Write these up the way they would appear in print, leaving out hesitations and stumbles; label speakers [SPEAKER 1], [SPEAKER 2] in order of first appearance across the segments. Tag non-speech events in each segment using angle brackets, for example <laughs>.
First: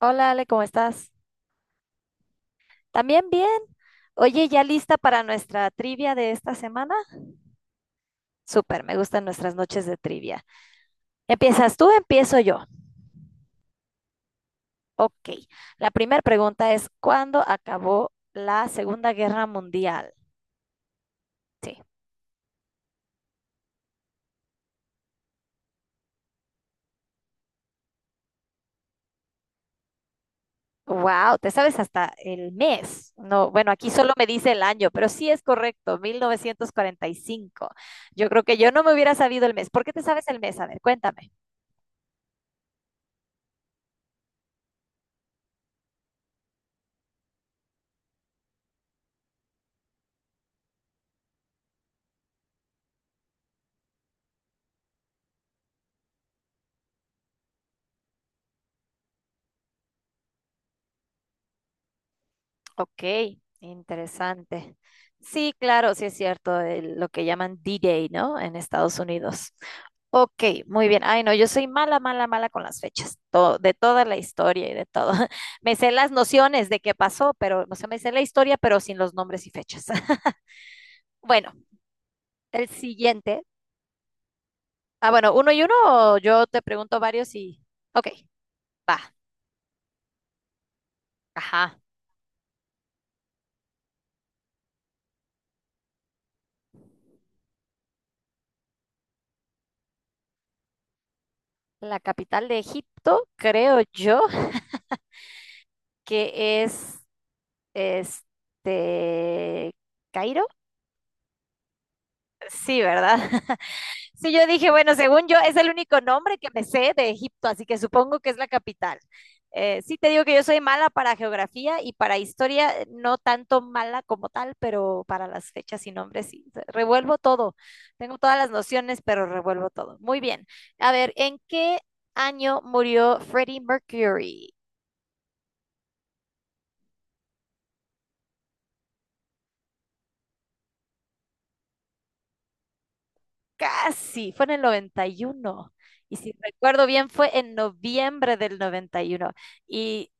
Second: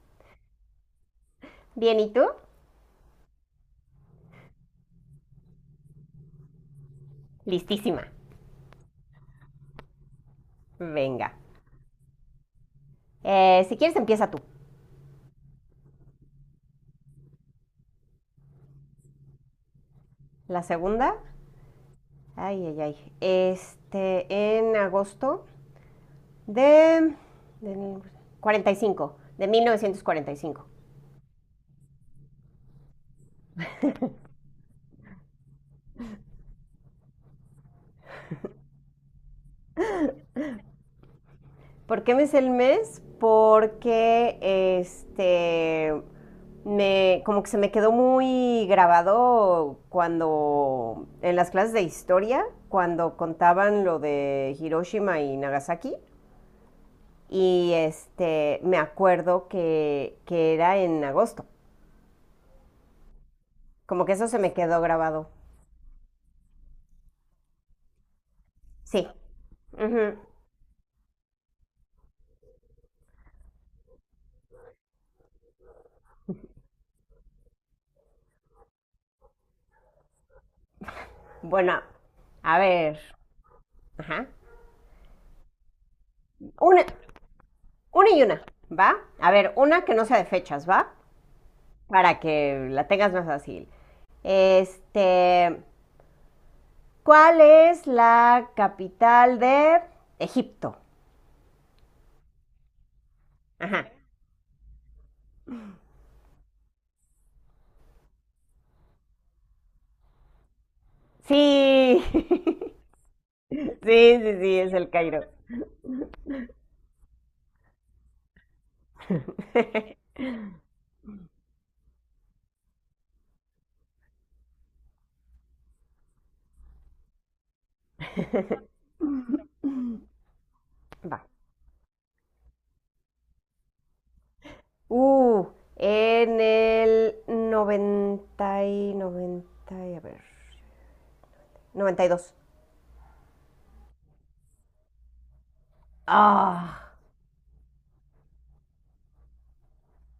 [SPEAKER 1] Hola Ale, ¿cómo estás?
[SPEAKER 2] Bien, ¿y tú?
[SPEAKER 1] También bien. Oye, ¿ya lista para nuestra trivia de esta semana?
[SPEAKER 2] Listísima.
[SPEAKER 1] Súper, me gustan nuestras noches de trivia.
[SPEAKER 2] Venga.
[SPEAKER 1] ¿Empiezas tú? Empiezo yo.
[SPEAKER 2] Si quieres, empieza tú.
[SPEAKER 1] Ok. La primera pregunta es, ¿cuándo acabó la Segunda Guerra Mundial?
[SPEAKER 2] La segunda.
[SPEAKER 1] Sí.
[SPEAKER 2] Ay, ay, ay. Este, en agosto de, de 45, de 1945.
[SPEAKER 1] Wow, te sabes hasta el mes. No, bueno, aquí solo me dice el año, pero sí es correcto, 1945. Yo creo que yo no me hubiera sabido el mes. ¿Por qué te sabes el mes? A ver, cuéntame.
[SPEAKER 2] ¿Por qué me es el mes? Porque este me como que se me quedó muy grabado cuando en las clases de historia, cuando contaban lo de Hiroshima y Nagasaki y este, me acuerdo que era en agosto.
[SPEAKER 1] Ok,
[SPEAKER 2] Como que eso se me
[SPEAKER 1] interesante.
[SPEAKER 2] quedó grabado.
[SPEAKER 1] Sí, claro, sí es cierto, lo que llaman D-Day, ¿no? En Estados
[SPEAKER 2] Sí.
[SPEAKER 1] Unidos.
[SPEAKER 2] Ujú.
[SPEAKER 1] Ok, muy bien. Ay, no, yo soy mala, mala, mala con las fechas, de toda la historia y de todo. <laughs> Me sé las nociones de qué pasó, pero, o sea, me sé la historia, pero sin los nombres y fechas. <laughs> Bueno,
[SPEAKER 2] Bueno, a
[SPEAKER 1] el
[SPEAKER 2] ver.
[SPEAKER 1] siguiente.
[SPEAKER 2] Ajá.
[SPEAKER 1] Bueno, uno y uno, o yo te
[SPEAKER 2] Una,
[SPEAKER 1] pregunto varios y... Ok,
[SPEAKER 2] una y una, ¿va?
[SPEAKER 1] va.
[SPEAKER 2] A ver, una que no sea de fechas, ¿va?
[SPEAKER 1] Ajá.
[SPEAKER 2] Para que la tengas más fácil. Este, ¿cuál es la capital de Egipto?
[SPEAKER 1] La capital de Egipto, creo
[SPEAKER 2] Ajá.
[SPEAKER 1] yo, que es Este, Cairo,
[SPEAKER 2] Sí. <laughs>
[SPEAKER 1] sí, ¿verdad? <laughs>
[SPEAKER 2] Sí,
[SPEAKER 1] Sí,
[SPEAKER 2] sí,
[SPEAKER 1] yo
[SPEAKER 2] sí,
[SPEAKER 1] dije,
[SPEAKER 2] es el
[SPEAKER 1] bueno,
[SPEAKER 2] Cairo.
[SPEAKER 1] según yo, es el único nombre que me sé de Egipto, así que supongo que es la capital. Sí, te
[SPEAKER 2] <laughs>
[SPEAKER 1] digo que yo soy mala para geografía y para historia, no tanto mala como tal, pero para las fechas y nombres sí. Revuelvo todo. Tengo todas las nociones, pero revuelvo todo. Muy bien. A ver,
[SPEAKER 2] Va.
[SPEAKER 1] ¿en qué año murió Freddie Mercury?
[SPEAKER 2] Uh, en el 90 y 90 y a ver, 92.
[SPEAKER 1] Casi, fue en el 91, y si recuerdo
[SPEAKER 2] Ah,
[SPEAKER 1] bien, fue en noviembre del noventa uno, y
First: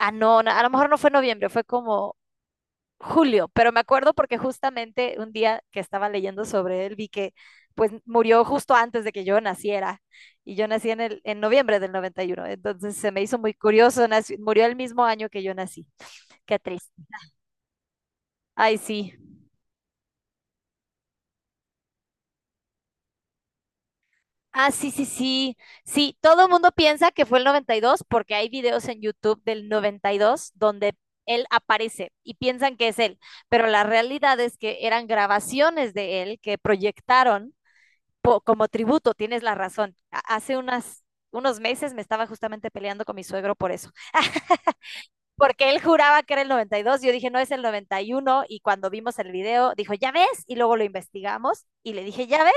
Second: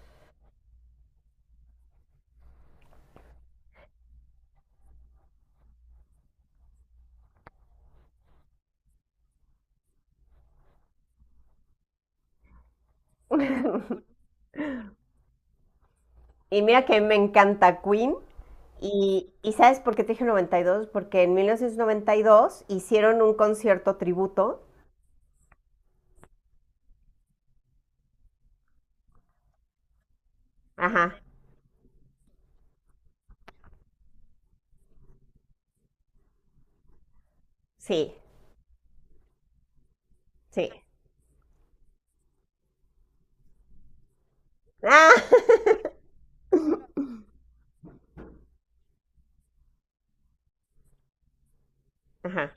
[SPEAKER 1] no, no, a lo mejor no fue noviembre, fue como julio, pero me acuerdo porque justamente un día que estaba leyendo sobre él, vi que pues murió justo antes de que yo naciera. Y yo nací en noviembre del 91. Entonces se me hizo muy curioso,
[SPEAKER 2] <laughs>
[SPEAKER 1] murió el mismo año que yo nací. Qué
[SPEAKER 2] y mira
[SPEAKER 1] triste.
[SPEAKER 2] que me encanta Queen.
[SPEAKER 1] Ay, sí.
[SPEAKER 2] Y ¿sabes por qué te dije 92? Porque en 1992 hicieron un concierto tributo.
[SPEAKER 1] Sí, sí, sí. Sí, todo el mundo piensa que fue el 92 porque hay videos en YouTube del 92 donde
[SPEAKER 2] Ajá,
[SPEAKER 1] él aparece y piensan que es él, pero la realidad es que eran grabaciones de él que proyectaron
[SPEAKER 2] sí,
[SPEAKER 1] como tributo, tienes la razón. Hace
[SPEAKER 2] sí.
[SPEAKER 1] unos meses me estaba justamente peleando con mi suegro por eso. <laughs>
[SPEAKER 2] Ah,
[SPEAKER 1] Porque él juraba que era el 92, yo dije, no es el 91, y uno, y cuando vimos el video, dijo, ya ves, y luego lo investigamos, y le
[SPEAKER 2] <laughs>
[SPEAKER 1] dije, ya
[SPEAKER 2] ajá,
[SPEAKER 1] ves,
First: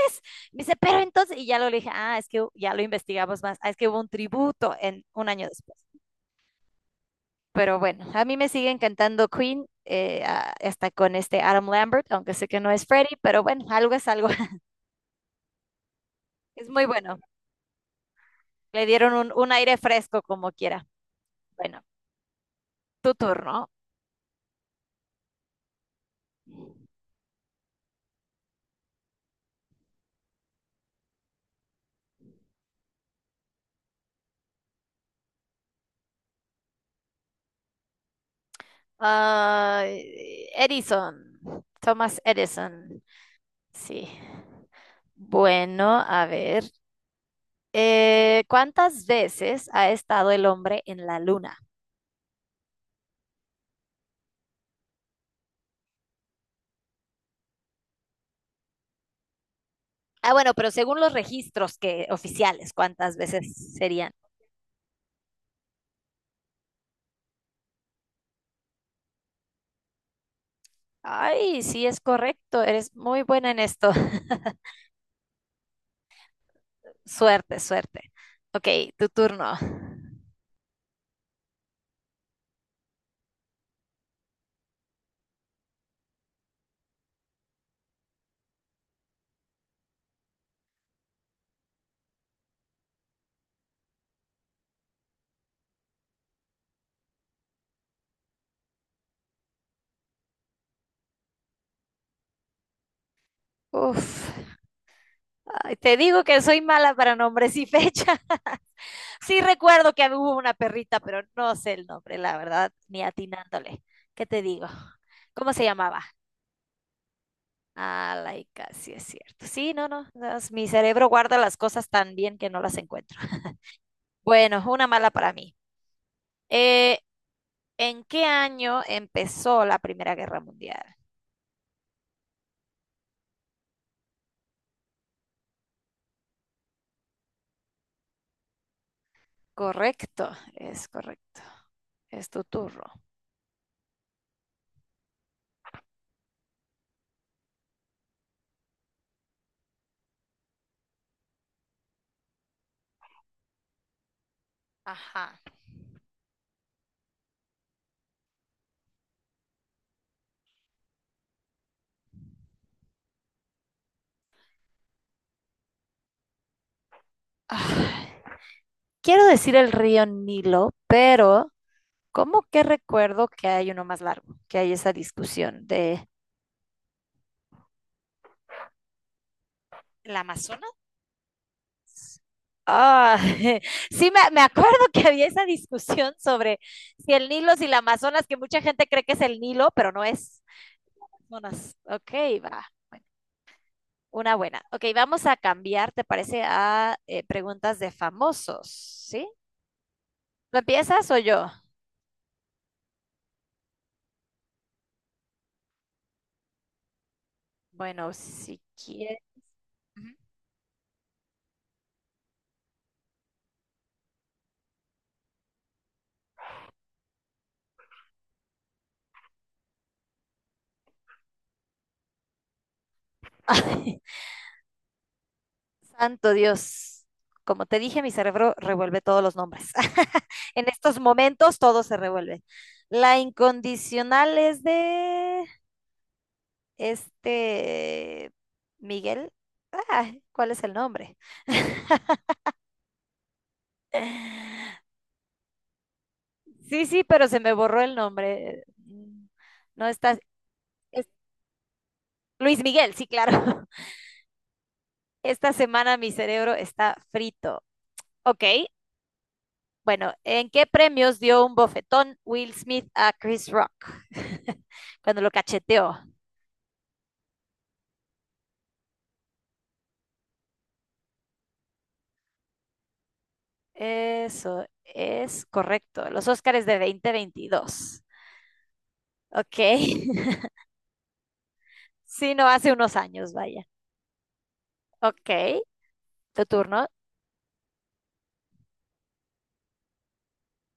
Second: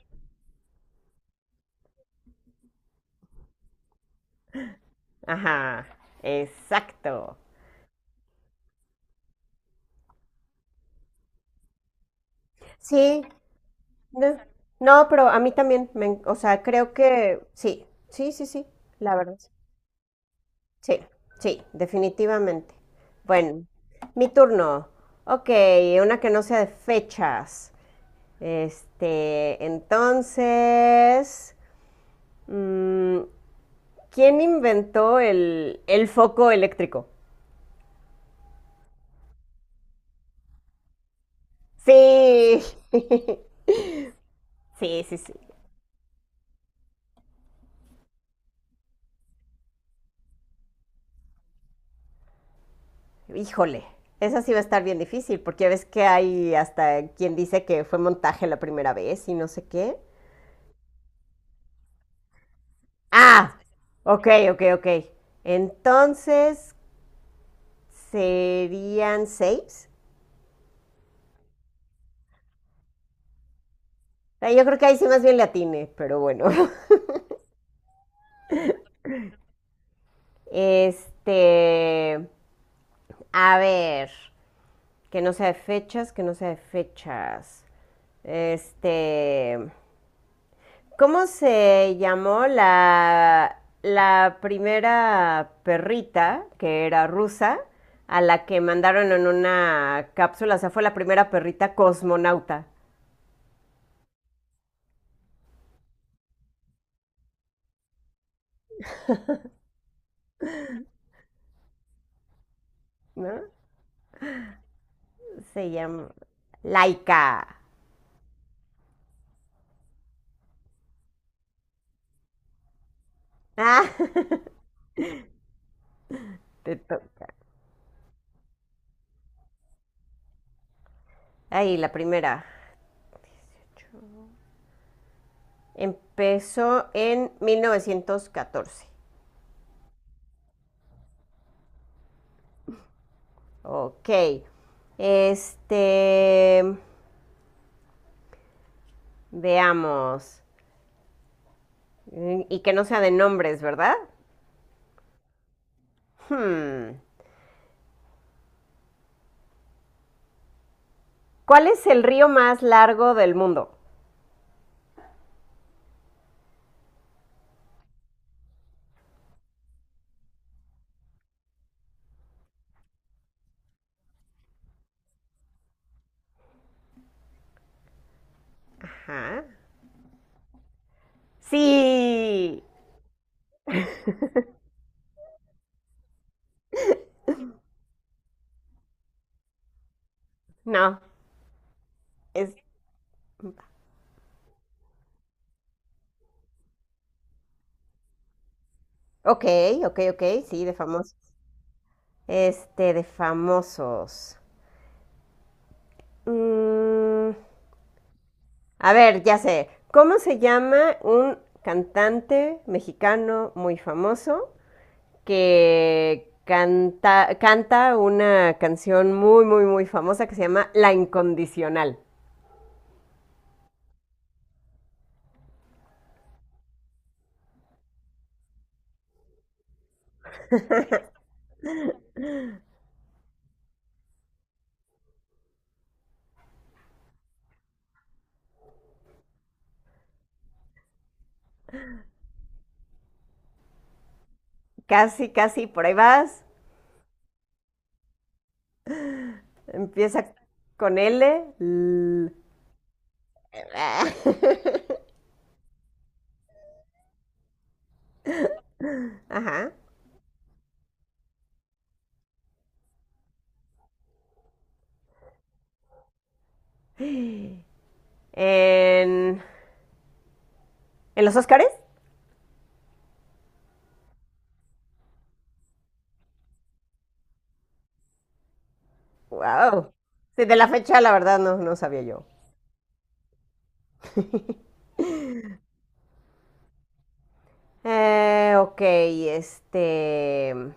[SPEAKER 1] me dice, pero entonces, y ya lo le dije, es que ya lo investigamos más, es que hubo un tributo en un año después.
[SPEAKER 2] ajá, exacto.
[SPEAKER 1] Pero bueno, a mí me sigue encantando Queen, hasta con este Adam Lambert, aunque sé que no es Freddie,
[SPEAKER 2] Sí,
[SPEAKER 1] pero bueno, algo es algo.
[SPEAKER 2] no,
[SPEAKER 1] <laughs>
[SPEAKER 2] no, pero a mí también, me o sea,
[SPEAKER 1] Es muy
[SPEAKER 2] creo
[SPEAKER 1] bueno,
[SPEAKER 2] que sí, sí, sí, sí,
[SPEAKER 1] le dieron
[SPEAKER 2] la
[SPEAKER 1] un,
[SPEAKER 2] verdad.
[SPEAKER 1] un aire fresco como quiera.
[SPEAKER 2] Sí, sí,
[SPEAKER 1] Bueno,
[SPEAKER 2] definitivamente.
[SPEAKER 1] tu turno.
[SPEAKER 2] Bueno, mi turno. Ok, una que no sea de fechas. Este, entonces, mm, ¿quién inventó el foco eléctrico?
[SPEAKER 1] Uh, Edison, Thomas
[SPEAKER 2] Sí,
[SPEAKER 1] Edison.
[SPEAKER 2] <laughs>
[SPEAKER 1] Sí.
[SPEAKER 2] sí, sí, sí.
[SPEAKER 1] Bueno, a ver. ¿Cuántas veces ha estado el hombre en la luna?
[SPEAKER 2] Híjole, esa sí va a estar bien difícil, porque ya ves que hay hasta quien dice que fue montaje la primera vez y no sé qué.
[SPEAKER 1] Bueno, pero según los registros que oficiales, ¿cuántas
[SPEAKER 2] Ah,
[SPEAKER 1] veces serían?
[SPEAKER 2] ok, ok, ok. Entonces, serían seis.
[SPEAKER 1] Ay, sí es correcto. Eres muy buena en esto.
[SPEAKER 2] Yo
[SPEAKER 1] <laughs>
[SPEAKER 2] creo que ahí sí más bien le atine, pero bueno. <laughs>
[SPEAKER 1] Suerte, suerte. Ok, tu turno.
[SPEAKER 2] Este, a ver, que no sea de fechas, que no sea de fechas. Este, ¿cómo se llamó la primera perrita que era rusa? A la que mandaron en una cápsula, o sea, fue la primera perrita cosmonauta,
[SPEAKER 1] Uf. Ay, te digo que soy mala para nombres y fecha. <laughs> Sí recuerdo que hubo una perrita, pero no sé el nombre, la verdad, ni
[SPEAKER 2] ¿no?
[SPEAKER 1] atinándole. ¿Qué te digo? ¿Cómo se
[SPEAKER 2] Se
[SPEAKER 1] llamaba?
[SPEAKER 2] llama Laika.
[SPEAKER 1] Ah, laica, sí es cierto. Sí, no, no, mi cerebro guarda las cosas tan bien que no las encuentro.
[SPEAKER 2] <laughs>
[SPEAKER 1] <laughs>
[SPEAKER 2] Ah,
[SPEAKER 1] Bueno, una mala para mí.
[SPEAKER 2] te
[SPEAKER 1] Eh,
[SPEAKER 2] to-
[SPEAKER 1] ¿En qué año empezó la Primera Guerra Mundial?
[SPEAKER 2] ahí, la primera. Empezó en 1914.
[SPEAKER 1] Correcto. Es tu turno.
[SPEAKER 2] Ok. Este. Veamos. Y que no sea de nombres, ¿verdad?
[SPEAKER 1] Ajá.
[SPEAKER 2] Hmm. ¿Cuál es el río más largo del mundo?
[SPEAKER 1] Ah, Quiero decir el río Nilo, pero como que recuerdo que hay uno más largo, que hay esa discusión de...
[SPEAKER 2] Ajá.
[SPEAKER 1] ¿El Amazonas?
[SPEAKER 2] Sí.
[SPEAKER 1] Ah, <laughs> sí, me acuerdo que había esa discusión sobre si el Nilo, si la Amazonas, que mucha gente cree que es el Nilo, pero no es
[SPEAKER 2] No.
[SPEAKER 1] Amazonas. Ok,
[SPEAKER 2] Es.
[SPEAKER 1] va. Una buena. Ok, vamos a cambiar, ¿te parece? A preguntas de famosos, ¿sí?
[SPEAKER 2] Ok, ok, ok.
[SPEAKER 1] ¿Lo
[SPEAKER 2] Sí, de
[SPEAKER 1] empiezas
[SPEAKER 2] famosos.
[SPEAKER 1] o yo?
[SPEAKER 2] Este, de famosos. Mm,
[SPEAKER 1] Bueno, si
[SPEAKER 2] A
[SPEAKER 1] quieres.
[SPEAKER 2] ver, ya sé.
[SPEAKER 1] Ujú.
[SPEAKER 2] ¿Cómo se llama un cantante mexicano muy famoso que canta una canción muy, muy, muy famosa que se llama La Incondicional?
[SPEAKER 1] <laughs> Santo Dios. Como te dije, mi cerebro revuelve todos los nombres. <laughs> En estos momentos todo se revuelve. La incondicional es de... Este, Miguel, ¿cuál es el nombre? <laughs>
[SPEAKER 2] Casi, casi, por ahí vas.
[SPEAKER 1] Sí, sí, pero se me borró el nombre. No está,
[SPEAKER 2] Empieza con
[SPEAKER 1] es
[SPEAKER 2] L. L.
[SPEAKER 1] Luis Miguel, sí, claro. <laughs>
[SPEAKER 2] <laughs>
[SPEAKER 1] Esta semana mi cerebro está frito. Ok,
[SPEAKER 2] Ajá.
[SPEAKER 1] bueno, ¿en qué premios dio un bofetón Will Smith a Chris Rock, <laughs> cuando lo cacheteó?
[SPEAKER 2] En, ¿En los Óscares?
[SPEAKER 1] Eso es correcto, los Óscares de 2022. Ok,
[SPEAKER 2] Wow. Sí, de la fecha, la verdad, no, no sabía
[SPEAKER 1] <laughs>
[SPEAKER 2] yo.
[SPEAKER 1] sí, no hace unos años, vaya. Ok. Tu turno.
[SPEAKER 2] Ok, este.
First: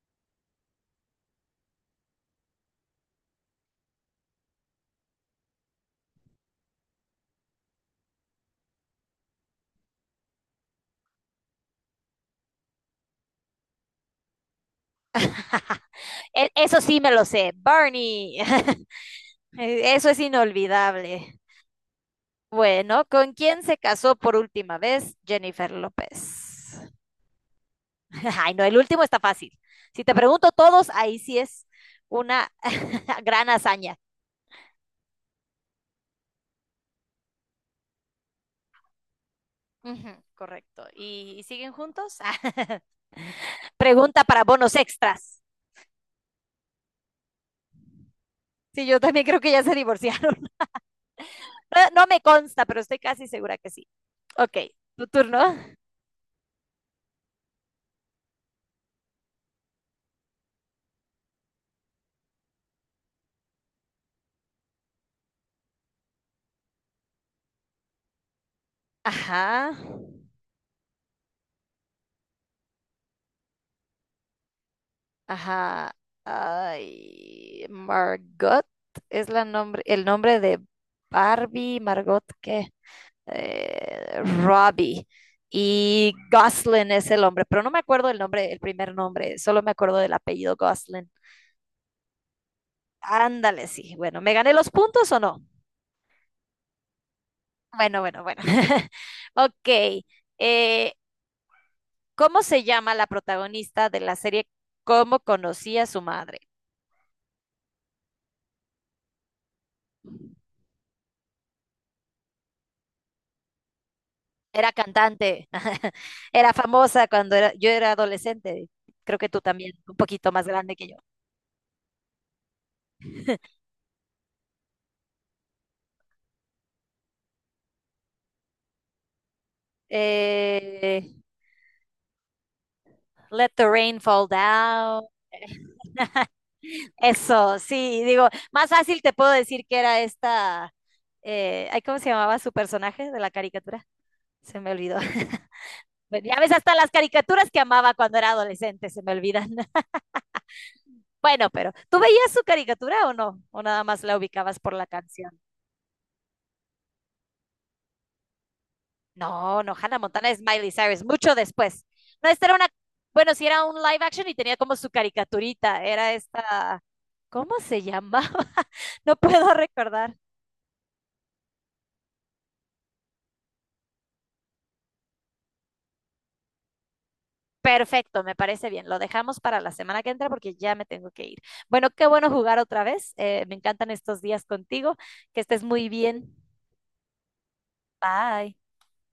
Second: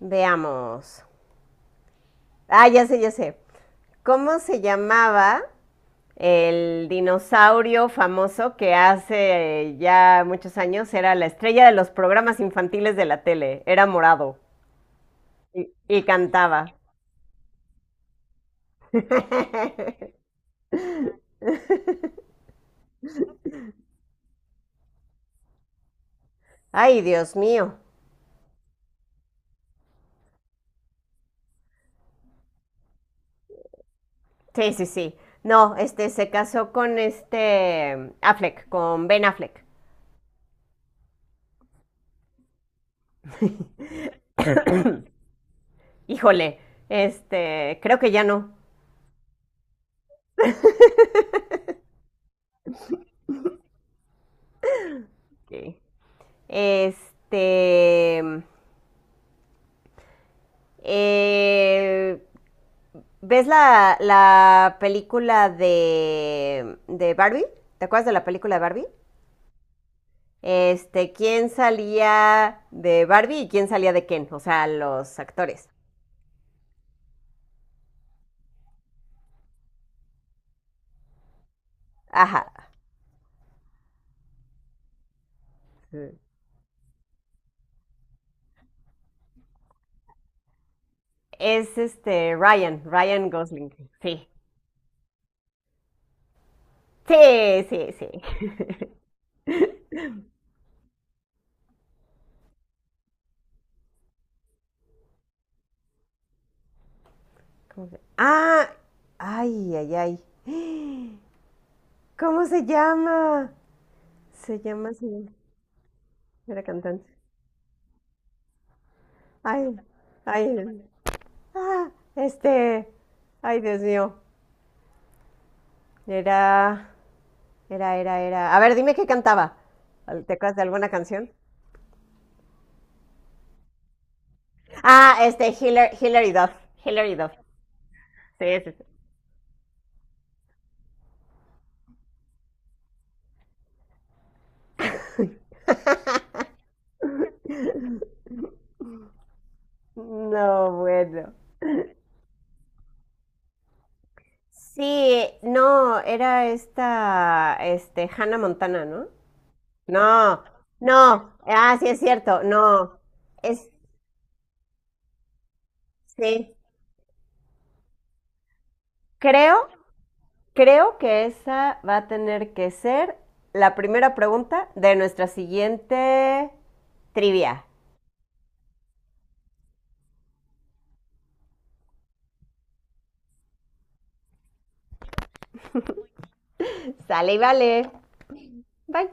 [SPEAKER 2] Veamos. Ah, ya sé, ya sé. ¿Cómo se llamaba el dinosaurio famoso que hace ya muchos años era la estrella de los programas infantiles de la tele? Era morado y,
[SPEAKER 1] <laughs>
[SPEAKER 2] y cantaba.
[SPEAKER 1] Eso sí me lo sé. Barney. <laughs> Eso es
[SPEAKER 2] <laughs>
[SPEAKER 1] inolvidable. Bueno, ¿con quién se casó por última vez Jennifer López?
[SPEAKER 2] Ay, Dios mío.
[SPEAKER 1] <laughs> Ay, no, el último está fácil. Si te pregunto todos, ahí sí es una <laughs> gran hazaña.
[SPEAKER 2] Sí, sí, sí. No, este se casó con este Affleck, con Ben Affleck.
[SPEAKER 1] Ujú, correcto. ¿Y siguen juntos? <laughs> Pregunta para bonos extras.
[SPEAKER 2] Híjole, este, creo que ya no.
[SPEAKER 1] Sí, yo también creo que ya se divorciaron. <laughs> No, no me consta, pero estoy casi segura que sí. Ok, tu turno.
[SPEAKER 2] Ok. Este, eh, ¿ves la película de Barbie? ¿Te acuerdas de la película de Barbie?
[SPEAKER 1] Ajá.
[SPEAKER 2] Este, ¿quién salía de Barbie y quién salía de Ken? O sea, los actores.
[SPEAKER 1] Ajá. Ay, Margot es el nombre de Barbie, Margot,
[SPEAKER 2] Ajá.
[SPEAKER 1] ¿qué? Robbie. Y Goslin es el hombre, pero no me acuerdo el nombre, el primer nombre, solo me acuerdo del apellido Goslin.
[SPEAKER 2] Es este Ryan,
[SPEAKER 1] Ándale,
[SPEAKER 2] Gosling.
[SPEAKER 1] sí. Bueno,
[SPEAKER 2] Sí.
[SPEAKER 1] ¿me gané los puntos o no?
[SPEAKER 2] Sí, sí,
[SPEAKER 1] Bueno,
[SPEAKER 2] sí.
[SPEAKER 1] bueno, bueno.
[SPEAKER 2] <laughs>
[SPEAKER 1] <laughs> Ok. eh, ¿Cómo se llama la protagonista de la serie Cómo conocí a su madre?
[SPEAKER 2] Ah, ay, ay, ay. ¿Cómo se llama? Se
[SPEAKER 1] Era
[SPEAKER 2] llama, se llama.
[SPEAKER 1] cantante, <laughs> era
[SPEAKER 2] Era
[SPEAKER 1] famosa
[SPEAKER 2] cantante.
[SPEAKER 1] cuando yo era adolescente, creo que tú
[SPEAKER 2] Ay,
[SPEAKER 1] también, un poquito más grande
[SPEAKER 2] ay.
[SPEAKER 1] que yo.
[SPEAKER 2] Ah, este. Ay, Dios mío. Era, era. A ver, dime qué cantaba. ¿Te acuerdas de alguna
[SPEAKER 1] Eh,
[SPEAKER 2] canción?
[SPEAKER 1] Let the Rain Fall Down.
[SPEAKER 2] Ah, este,
[SPEAKER 1] <laughs>
[SPEAKER 2] Hillary Duff. Hillary Duff.
[SPEAKER 1] Eso, sí, digo,
[SPEAKER 2] Sí,
[SPEAKER 1] más
[SPEAKER 2] sí, sí.
[SPEAKER 1] fácil te puedo decir que era esta, ¿cómo se llamaba su personaje de la caricatura? Se me olvidó. <laughs> Bueno, ya ves, hasta las caricaturas que amaba cuando era adolescente se me olvidan. <laughs>
[SPEAKER 2] No, bueno.
[SPEAKER 1] Bueno, pero ¿tú veías su caricatura o no? ¿O nada más la ubicabas por la
[SPEAKER 2] Sí,
[SPEAKER 1] canción?
[SPEAKER 2] no, era esta, este, Hannah Montana, ¿no?
[SPEAKER 1] No, no, Hannah Montana es
[SPEAKER 2] No,
[SPEAKER 1] Miley Cyrus,
[SPEAKER 2] no.
[SPEAKER 1] mucho
[SPEAKER 2] Ah,
[SPEAKER 1] después.
[SPEAKER 2] sí es
[SPEAKER 1] No,
[SPEAKER 2] cierto.
[SPEAKER 1] esta era una,
[SPEAKER 2] No.
[SPEAKER 1] bueno, sí era
[SPEAKER 2] Es,
[SPEAKER 1] un live action y tenía como su caricaturita, era
[SPEAKER 2] sí.
[SPEAKER 1] esta, ¿cómo se llamaba? <laughs> No puedo
[SPEAKER 2] Creo,
[SPEAKER 1] recordar.
[SPEAKER 2] creo que esa va a tener que ser la primera pregunta de nuestra siguiente trivia.
[SPEAKER 1] Perfecto, me parece bien. Lo dejamos para la semana que entra porque ya me tengo que ir. Bueno, qué bueno jugar otra vez. Me encantan estos días contigo. Que estés muy bien.
[SPEAKER 2] Sale y vale.
[SPEAKER 1] Bye.
[SPEAKER 2] Bye.